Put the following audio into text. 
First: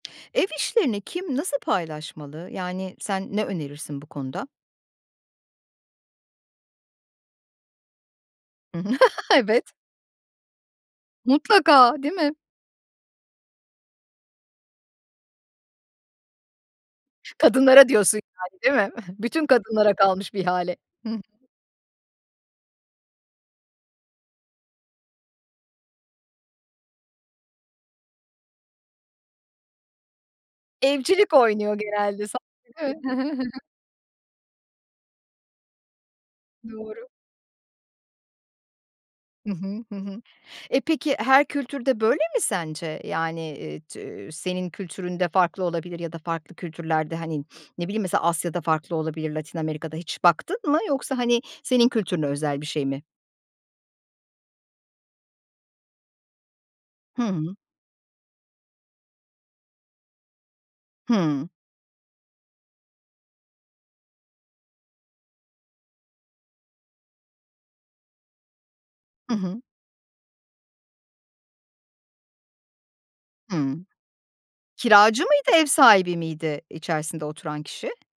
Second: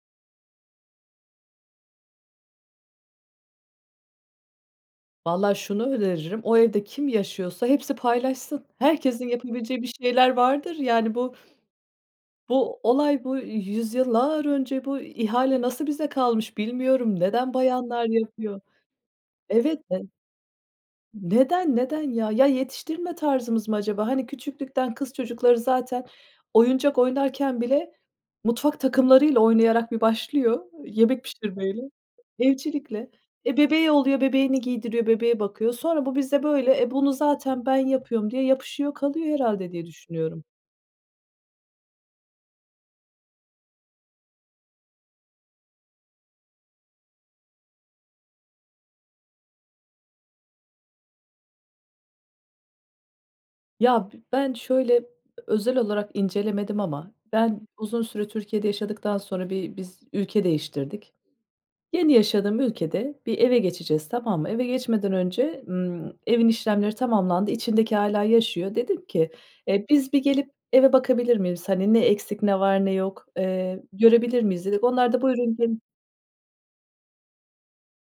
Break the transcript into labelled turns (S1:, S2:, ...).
S1: Ev işlerini kim, nasıl paylaşmalı? Yani, sen ne önerirsin bu konuda?
S2: Valla şunu öneririm, o evde kim yaşıyorsa hepsi paylaşsın.
S1: Hı hı.
S2: Herkesin
S1: Evet.
S2: yapabileceği bir şeyler vardır. Yani, bu
S1: Mutlaka, değil mi?
S2: bu olay, bu yüzyıllar önce bu ihale nasıl bize kalmış bilmiyorum. Neden
S1: Kadınlara
S2: bayanlar
S1: diyorsun,
S2: yapıyor?
S1: yani, değil mi? Bütün
S2: Evet
S1: kadınlara
S2: de
S1: kalmış bir ihale. Hı hı.
S2: Neden, neden ya? Ya, yetiştirme tarzımız mı acaba? Hani, küçüklükten kız çocukları zaten oyuncak oynarken bile mutfak takımlarıyla oynayarak bir başlıyor, yemek
S1: Evcilik oynuyor
S2: pişirmeyle,
S1: genelde sa Evet, hı
S2: evcilikle
S1: hı, hı hı.
S2: Eee, bebeği oluyor, bebeğini giydiriyor, bebeğe bakıyor. Sonra bu bizde böyle, "E,
S1: Doğru.
S2: bunu zaten ben yapıyorum." diye yapışıyor, kalıyor
S1: Hı
S2: herhâlde
S1: hı,
S2: diye
S1: hı hı.
S2: düşünüyorum.
S1: E, peki her kültürde böyle mi sence? Yani, eee, t eee, senin kültüründe farklı olabilir ya da farklı kültürlerde, hani, ne bileyim, mesela Asya'da farklı olabilir, Latin Amerika'da. Hiç baktın mı yoksa, hani, senin kültürüne özel bir şey mi?
S2: Ya, b ben şöyle özel olarak incelemedim ama
S1: Hı hı.
S2: ben uzun süre Türkiye'de yaşadıktan sonra bir biz ülke değiştirdik.
S1: Hıı.
S2: Yeni yaşadığım ülkede bir eve geçeceğiz, tamam mı? Eve geçmeden önce, ımm, evin işlemleri tamamlandı, içindeki hâlâ yaşıyor. Dedim ki,
S1: Hı hı.
S2: eee, "Biz bir gelip eve bakabilir miyiz? Hani, ne eksik, ne var, ne yok,
S1: Hıı.
S2: eee, görebilir miyiz?" dedik. Onlar da
S1: Kiracı
S2: buyurun
S1: mıydı, ev
S2: gelin
S1: sahibi miydi içerisinde oturan kişi?